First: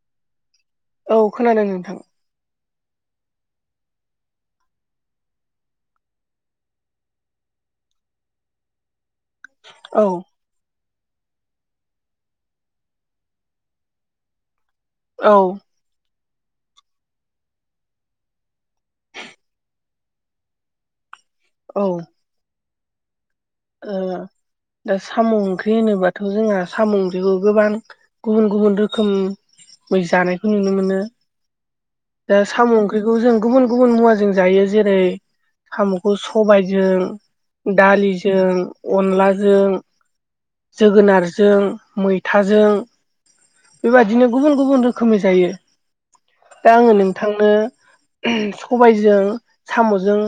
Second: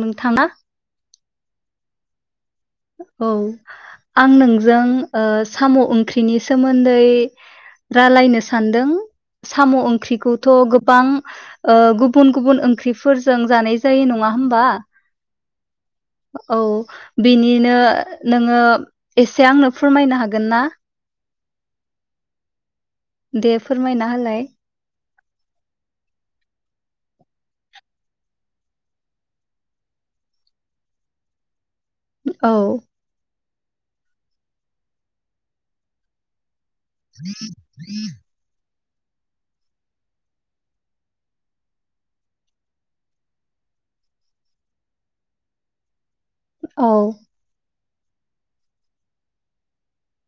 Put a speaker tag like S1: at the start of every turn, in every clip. S1: नोंथाङा
S2: औ खोनादों नोंथां।
S1: औ आं नोंजों ओ साम' ओंख्रिनि सोमोन्दै रायलायनो सानदों साम'
S2: औ
S1: ओंख्रिखौ थ' गोबां गुबुन गुबुन ओंख्रिफोरजों जानाय जायो नङा होमबा
S2: औ
S1: औ बिनिनो नोङो एसे आंनो फोरमायनो हागोन ना?
S2: औ
S1: दे फोरमायना
S2: ओ
S1: होलाय
S2: दा साम' ओंख्रि होनोबाथ' जोंहा साम' ओंख्रिखौ गोबां गुबुन गुबुन रोखोम मै जानायखौ नुनो मोनो। दा
S1: औ
S2: साम' ओंख्रिखौ जों गुबुन गुबुन मुवाजों जायो जेरै साम' खौ सबायजों दालिजों अनलाजों जोगोनारजों मैथाजों बेबादिनो गुबुन गुबुन रोखोमनि जायो। दा
S1: औ
S2: आङो नोंथांनो सबायजों साम'जों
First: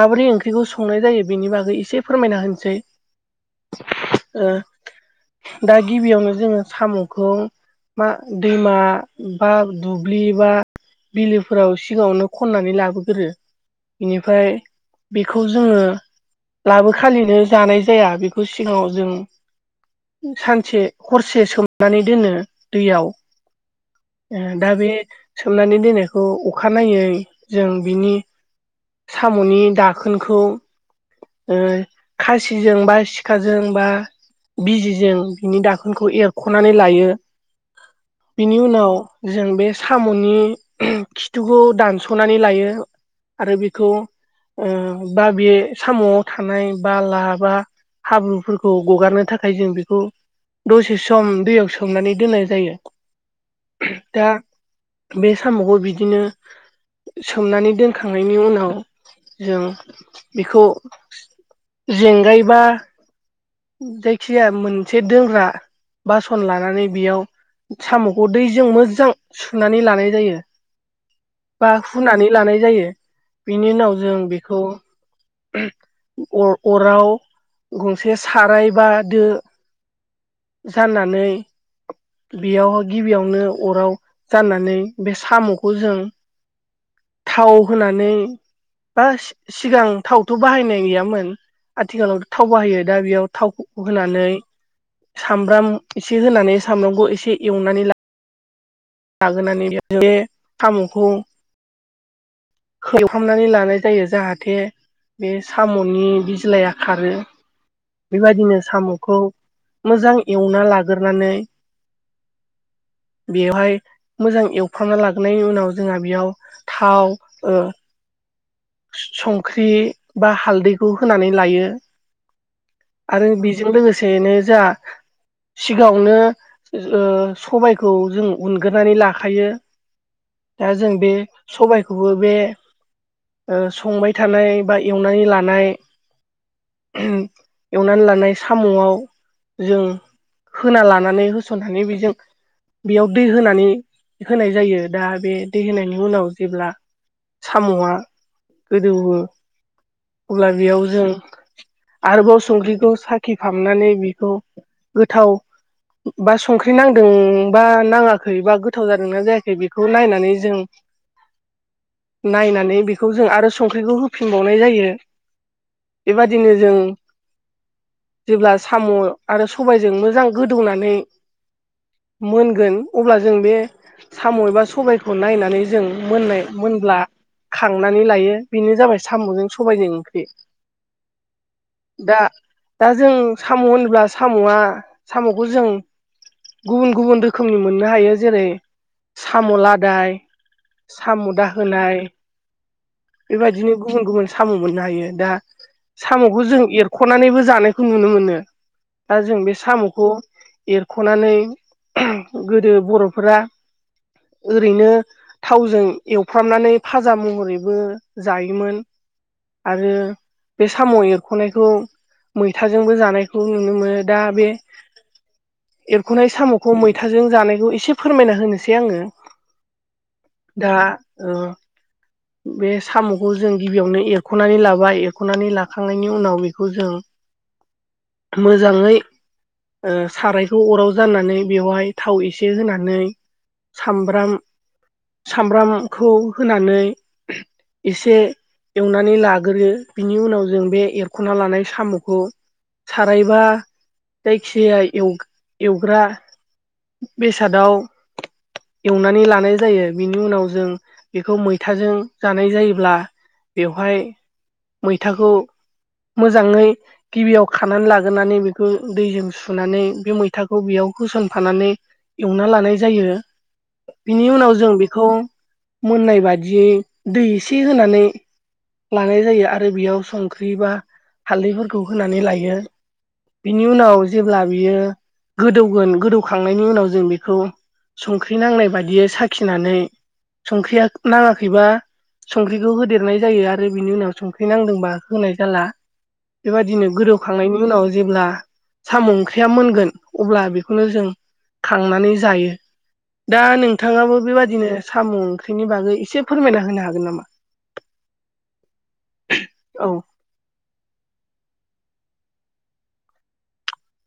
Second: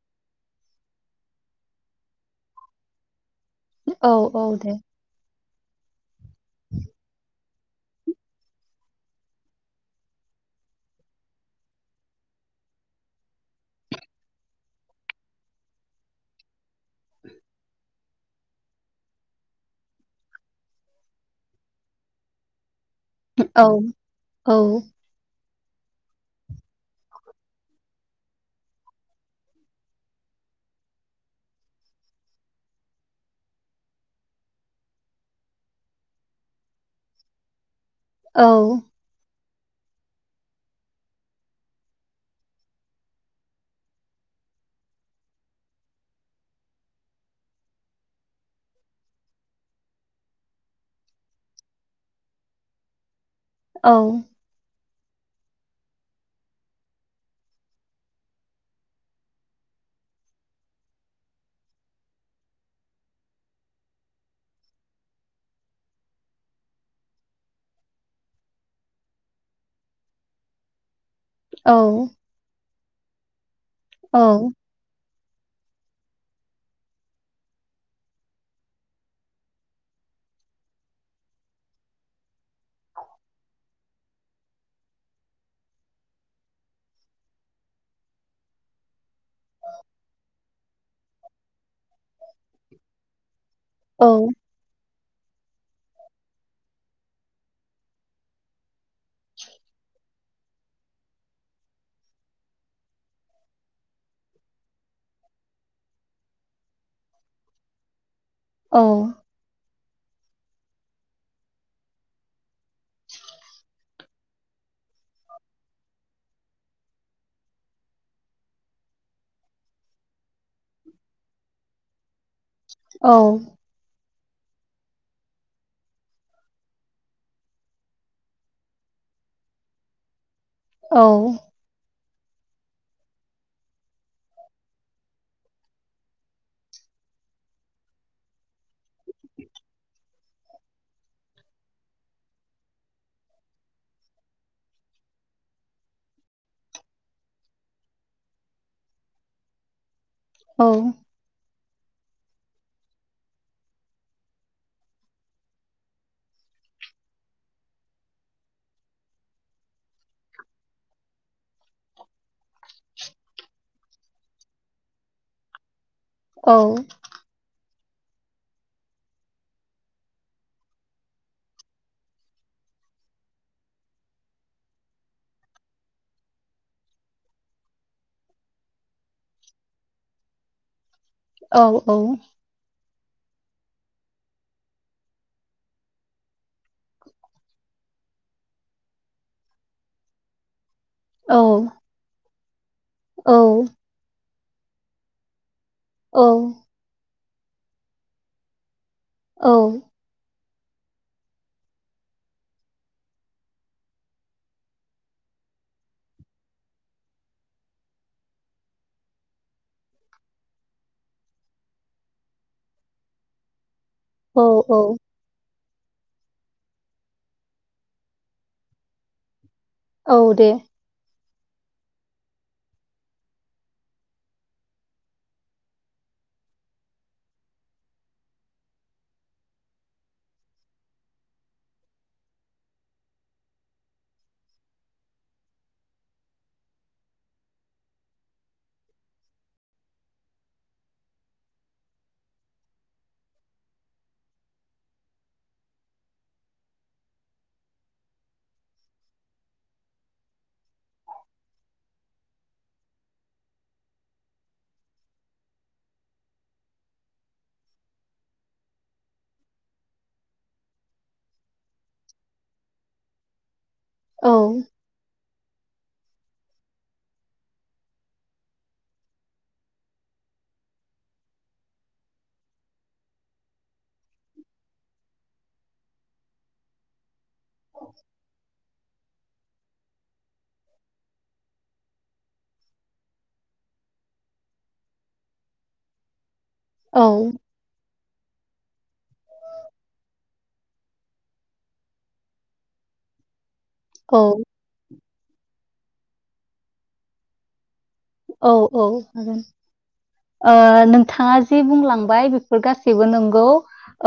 S2: माबोरै ओंख्रिखौ संनाय जायो बिनि बागै एसे फोरमायना होनोसै
S1: औ औ
S2: ओ
S1: दे
S2: दा गिबियावनो जोङो साम'खौ मा दैमा बा दुब्लि बा बिलोफोराव सिगाङावनो खननानै लाबोगोरो बेनिफ्राय बेखौ जोङो। लाबो खालिनो जानाय जाया बेखौ सिगाङाव जों। सानसे हरसे सोमनानै दोनो दैयाव।
S1: औ औ
S2: ए दा बे सोमनानै दोननायखौ अखानायै जों बिनि साम'नि दाखोनखौ ओ खासिजों बा सिखाजों बा बिजिजों बिनि दाखोनखौ एरख'नानै लायो
S1: औ
S2: बिनि उनाव जों बे साम'नि खिथुखौ दानस'नानै लायो। आरो बेखौ ओ बा बे साम'आव थानाय बाला बा हाब्रुफोरखौ ग'गारनो थाखाय जों बेखौ दसे सम दैयाव सोमनानै दोननाय जायो
S1: औ
S2: दा बे साम'खौ बिदिनो सोमनानै दोनखांनायनि उनाव जों बेखौ जेंगायबा जायखिया मोनसे दोनग्रा बासन लानानै बेयाव साम'खौ दैजों मोजां सुनानै लानाय जायो बा
S1: औ
S2: हुनानै लानाय जायो बेनि उनाव जों
S1: औ
S2: बेखौ अर अराव गंसे साराय बा दो जाननानै बेयाव गिबियावनो अराव जाननानै बे साम'खौ जों थाव होनानै बा सिगां थावथ' बाहायनाय गैयामोन आथिखालाव थाव बाहायो दा बेयाव थावफोरखौ
S1: औ
S2: होनानै सामब्राम एसे होनानै सामब्रामखौ एसे एवनानै ला लागोनानै [unintelligible] बे साम'खौ खोबहाबनानै लानाय जायो जाहाथे बे साम'नि बिज्लाया खारो बेबायदिनो
S1: औ
S2: साम'खौ मोजां एवना लागोरनानै बेवहाय मोजां एवफ्रामना लाग्रोनायनि उनाव जोंहा बेयाव थाव ओ संख्रि बा हालदैखौ होनानै लायो।
S1: औ
S2: आरो बेजों लोगोसेैनो जा। सिगाङावनो ओ सबायखौ जों उन गोनानै लाखायो दा जों बे सबायखौबो बे संबाय थानाय बा एवनानै लानाय एवनानै लानाय साम'आव जों होना लानानै होसोन होयनि बेजों बेयाव दै होनानै होनाय जायो दा बे दै होनायनि उनाव जेब्ला साम'आ गोदौयो अब्ला बेयाव जों
S1: औ
S2: आरोबाव संख्रिखौ साखिखांनानै बिखौ गोथाव बा संख्रि नांदोंबा नाङा हैबा गोथाव जादोंना जायाखै बेखौ नायनानै जों। नायनानै बेखौ जों आरो संख्रिखौ होफिनबावनाय जायो बेबादिनो जों जेब्ला साम' आरो सबायजों मोजां गोदौनानै मोनगोन अब्ला जों बे साम' एबा सबायखौ नायनानै जों मोननाय मोनब्ला खांनानै लायो बेनो जाबाय साम'जों सबायजों ओंख्रि।
S1: औ औ।
S2: दा दा जों साम' होनोब्ला साम'आ साम'खौ जों गुबुन गुबुन रोखोमनि मोननो हायो जेरै साम' लादाय, साम'
S1: औ
S2: दाहोनाय,
S1: औ
S2: बेबायदिनो गुबुन गुबुन साम' मोननो हायो दा
S1: औ
S2: साम'खौ जों एर ख'नानैबो जानायखौ नुनो मोनो। दा जों
S1: औ
S2: बे साम'खौ एर ख'नानै गोदो बर'फोरा ओरैनो थावजों एवफ्रामनानै फाजा महरैबो जायोमोन। आरो बे साम' एरख'नायखौ मैथाजोंबो जानायखौ नुनो मोनो। दा
S1: औ
S2: बे
S1: औ
S2: एरख'नाय साम'खौ मै थाजों जानायखौ एसे फोरमायना होनोसै आङो।
S1: औ दे।
S2: दा ओ बे साम'खौ जों गिबियावनो एरख'नानै लाबाय एरख'नानै लाखांनायनि उनाव बेखौ जों मोजाङै ओ सारायखौ अराव जानानै बेवहाय थाव एसे होनानै सामब्राम सामब्रामखौ होनानै एसे एवनानै लाग्रोयो। बिनि उनाव जों बे एरख'ना लानाय साम'खौ साराय बा जायखि जाया एव-एवग्रा बेसादाव एवनानै लानाय जायो। बिनि उनाव जों बेखौ मैथाजों जानाय जायोब्ला बेवहाय मैथाखौ मोजाङै गिबियाव खानानै लागोनानै बेखौ दैजों सुनानै बे मैथाखौ बेयाव होस'न फानानै एवना लानाय जायो।
S1: औ
S2: बिनि उनाव जों बेखौ मोननाय बादियै दै एसे होनानै लानाय जायो आरो बेयाव संख्रि बा हालदैफोरखौ होनानै लायो। बिनि उनाव जेब्ला बियो गोदौगोन गोदौ खांनायनि उनाव जों बेखौ संख्रि नांनाय बायदियै साखिनानै संख्रिया नाङाखैबा संख्रिखौ होदेरनाय जायो आरो बिनि उनाव संख्रि नांदोंबा होनाय जाला। बेबादिनो
S1: औ
S2: गोदौखांनायनि उनाव जेब्ला साम' ओंख्रिया मोनगोन अब्ला बेखौनो जों खांनानै जायो। दा नोंथाङाबो
S1: औ
S2: बेबादिनो साम' ओंख्रिनि बागै एसे फोरमायना होनो हागोन नामा?
S1: औ औ हागोन।
S2: औ।
S1: ओ नोंथाङा जि बुंलांबाय बेफोर गासैबो नंगौ।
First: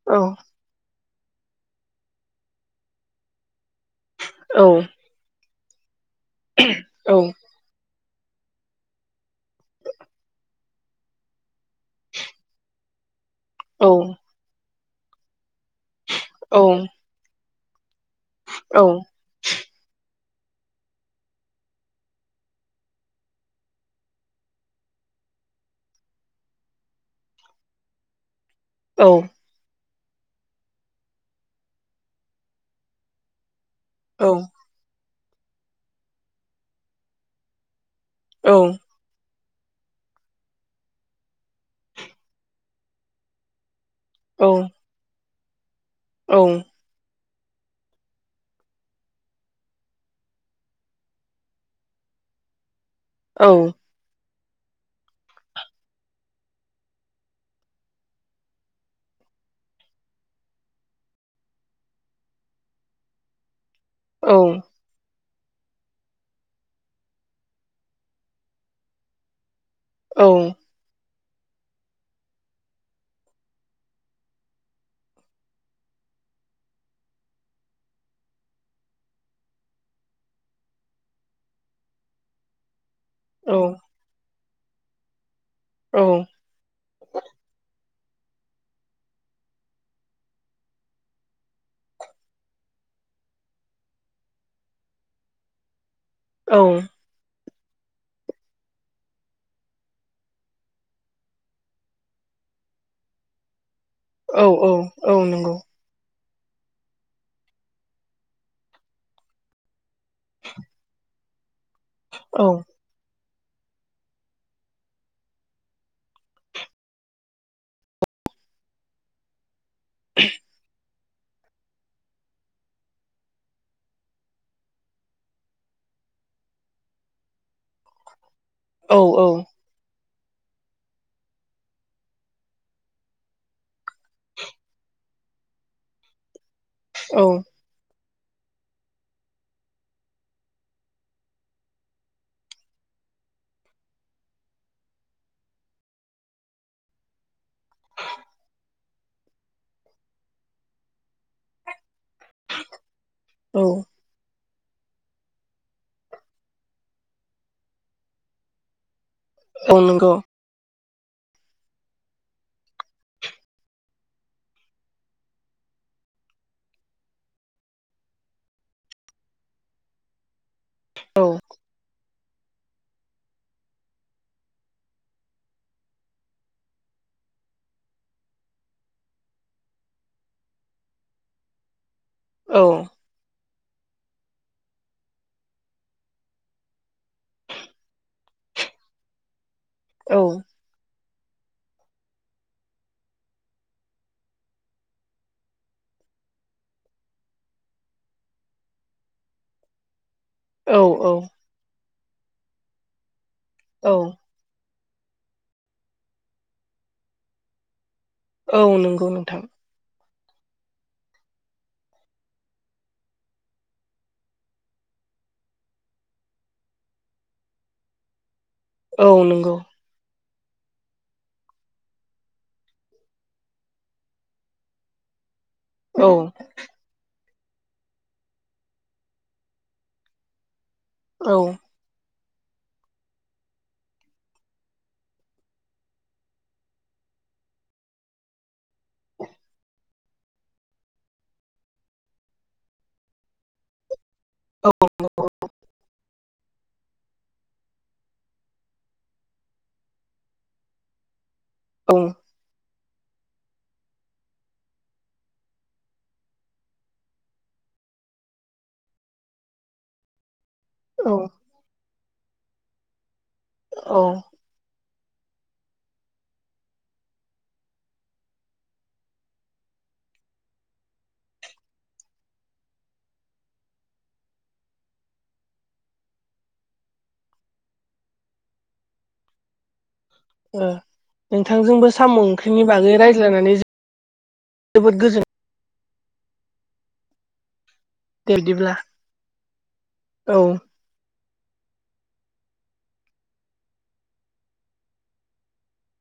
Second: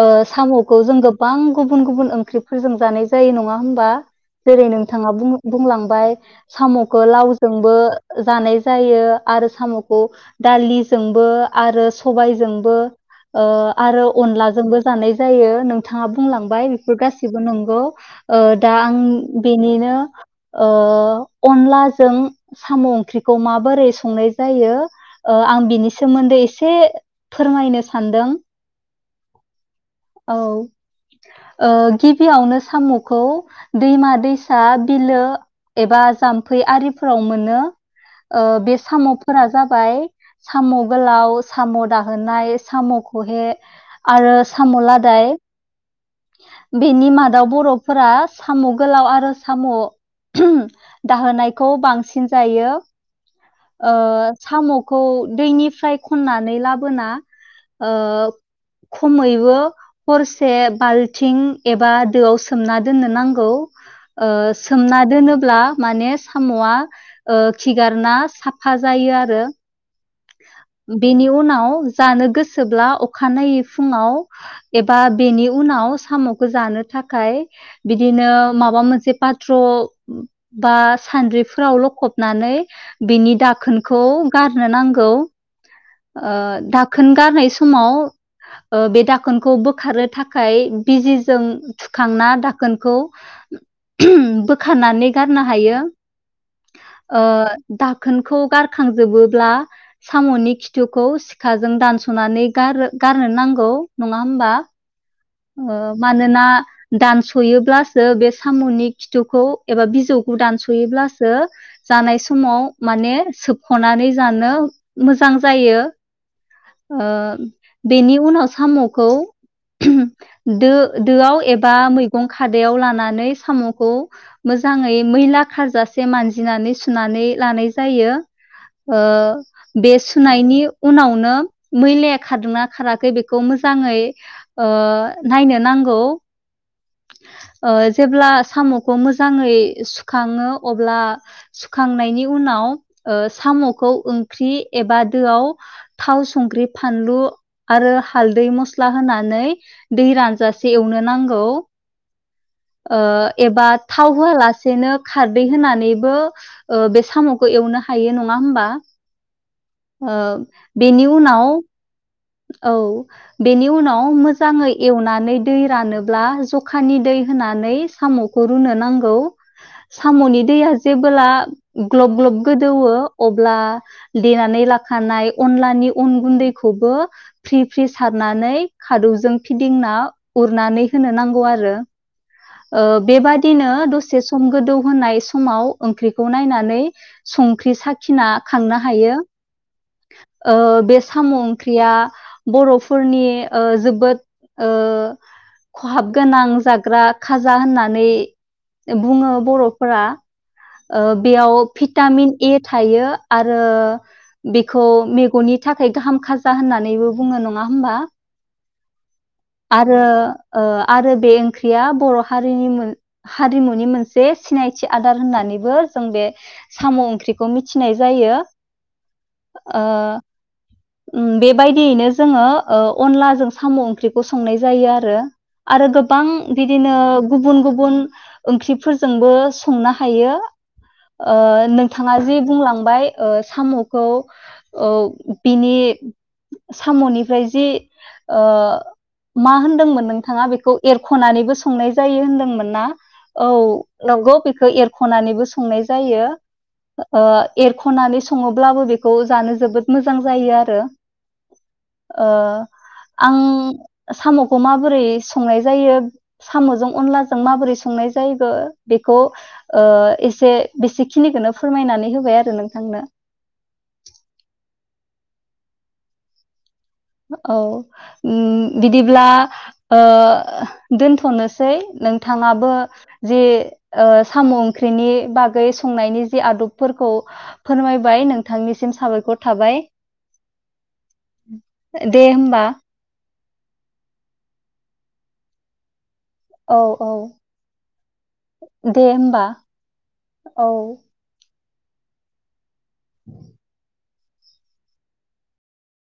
S1: ओ
S2: औ
S1: साम'खौ जों गोब बां गुबुन गुबुन ओंख्रिफोरजों जानाय जायो नङा होमबा? जेरै
S2: औ
S1: नोंथाङा बुङो बुंलांबाय साम'खौ
S2: औ
S1: लाव जोंबो जानाय जायो आरो साम'खौ दालि जोंबो आरो सबाय जोंबो ओ
S2: औ
S1: आरो अनला जोंबो जानाय जायो। नों थाङा बुंलांबाय
S2: औ
S1: बेफोर गासिबो नंगौ। ओ दा
S2: औ
S1: आं बेनिनो ओ अनलाजों साम' ओंख्रिखौ माबोरै संनाय जायो ओ आं बिनि सोमोन्दै एसे फोरमायनो सानदों।
S2: औ।
S1: औ। ओ गिबियावनो साम'खौ दैमा
S2: औ
S1: दैसा बिलो एबा जाम्फै आरिफोराव मोनो। ओ
S2: औ
S1: बे साम'फोरा जाबाय साम' गोलाव, साम' दाहोनाय, साम'खहे आरो साम' लादाय।
S2: औ।
S1: बेनि मादाव बर'फोरा साम' गोलाव आरो साम' दाहोनायखौ बांसिन जायो।
S2: औ।
S1: ओ साम'खौ दैनिफ्राय खननानै लाबोना ओ खमै बो हरसे बाल्थिं एबा दोआव सोमना दोननो नांगौ। ओ
S2: औ
S1: सोमना दोनोब्ला माने साम'आ ओ खिगारना साफा जायो आरो बेनि उनाव जानो गोसोब्ला अखानायै फुङाव एबा बेनि उनाव साम'खौ जानो थाखाय बिदिनो माबा मोनसे पाथ्र' बा सान्द्रिफोराव लखबनानै बिनि दाखोनखौ गारनो नांगौ
S2: औ
S1: खोन गारनाय समाव बे दाखोन दाखोनखौ बोखारनो थाखाय बिजिजों थुखांना दाखोनखौ बोखारनानै गारनो हायो
S2: औ
S1: दाखोनखौ गारखांजोबोब्ला साम'नि खिथुखौ सिखाजों दानस'नानै गार गारनो नांगौ नङा
S2: औ
S1: होमबा
S2: औ औ नंगौ
S1: मानोना दानस'योब्लासो बे साम'नि खिथुखौ एबा बिज खिथौखौ दानसयोब्लासो जानाय
S2: औ
S1: समाव माने सोबख'नानै जानो मोजां जायो बेनि उनाव साम'खौ दो दोआव एबा मैगं खादायाव लानानै साम'खौ मोजाङै मैला खारजासे मानजिनानै सुनानै लानाय जायो ओ
S2: औ औ
S1: बे सुनायनि उनावनो मैलाया खारदोंना खाराखै बेखौ मोजाङै नायनो नांगौ
S2: औ
S1: जेब्ला साम'खौ मोजाङै सुखाङो अब्ला सुखांनायनि उनाव साम'खौ ओंख्रि एबा दोआव थाव संख्रि फानलु आरो हालदै मस्ला होनानै दै रानजासे एवनो नांगौ एबा थाव होआलासेनो खारदै होनानैबो बे साम'खौ एवनो हायो नङा होमबा
S2: औ नंगौ
S1: बेनि उनाव औ बेनि उनाव मोजाङै एवनानै दै रानोब्ला जखानि दै होनानै साम' खौ रुनो नांगौ साम'नि दैया
S2: औ
S1: जेबोला ग्लब ग्लब गोदौओ अब्ला देनानै लाखानाय अनलानि अन गुन्दैखौबो फ्रि फ्रि सारनानै खादौजों फिदिंना उरनानै होनो नांगौ आरो
S2: औ
S1: ओ बेबादिनो दसे सम गोदौ होनाय समाव ओंख्रिखौ नायनानै संख्रि साखिना खांनो हायो
S2: औ
S1: बे साम' ओंख्रिया बर'फोरनि ओ जोबोद ओ खहाब गोनां जाग्रा खाजा होननानै बुङो बर'फोरा
S2: औ औ
S1: बेयाव भिटामिन ए थायो आरो
S2: औ
S1: बेखौ मेगननि थाखाय गाहाम खाजा होननानैबो बुङो नङा होमबा
S2: औ नंगौ नोंथां
S1: आरो आरो बे ओंख्रिया बर' हारिनि हारिमुनि मोनसे सिनायथि आदार होननानै बो जों बे साम' ओंख्रिखौ मिथिनाय जायो
S2: औ नंगौ।
S1: ओ उम बेबायदियैनो जोङो ओ अनलाजों साम' ओंख्रिखौ संनाय जायो आरो आरो
S2: औ
S1: गोबां बिदिनो गुबुन गुबुन ओंख्रिफोरजोंबो संनो हायो
S2: औ
S1: आ नों। नोंथाङा जि बुंलांबाय ओ साम'खौ ओ बिनि साम'निफ्राय जि ओ मा होन्दोंमोन नोंथाङा बेखौ एरख'नानैबो संनाय जायो होनदोंमोन ना औ नंगौ बेखौ एरख'नानैबो संनाय जायो ओ एरख'नानै सङोब्लाबो बेखौ जानो जोबोद मोजां जायो आरो
S2: औ
S1: ओ। आं साम'खौ माबोरै संनाय जायो - साम'जों अनलाजों माबोरै संनाय जायोबो बेखौ ओ से
S2: औ
S1: बेसेखिनिखौनो फोरमायनानै होबाय आरो नोंथांनो
S2: औ
S1: औ उम बिदिब्ला ओ दोनथ'नोसै नोंथांङाबो जि साम' ओंख्रिनि बागै संनायनि जि आदबफोरखौ फोरमायबाय नोंथांनिसिम साबायखर थाबाय
S2: ओ नोंथांजोंबो साम'
S1: दे
S2: ओंख्रिनि
S1: होमबा
S2: बागै रायज्लायनानै जोबोद गोजोन
S1: औ औ
S2: मोनबाय बिदिब्ला
S1: दे होनबा औ। [inaudible]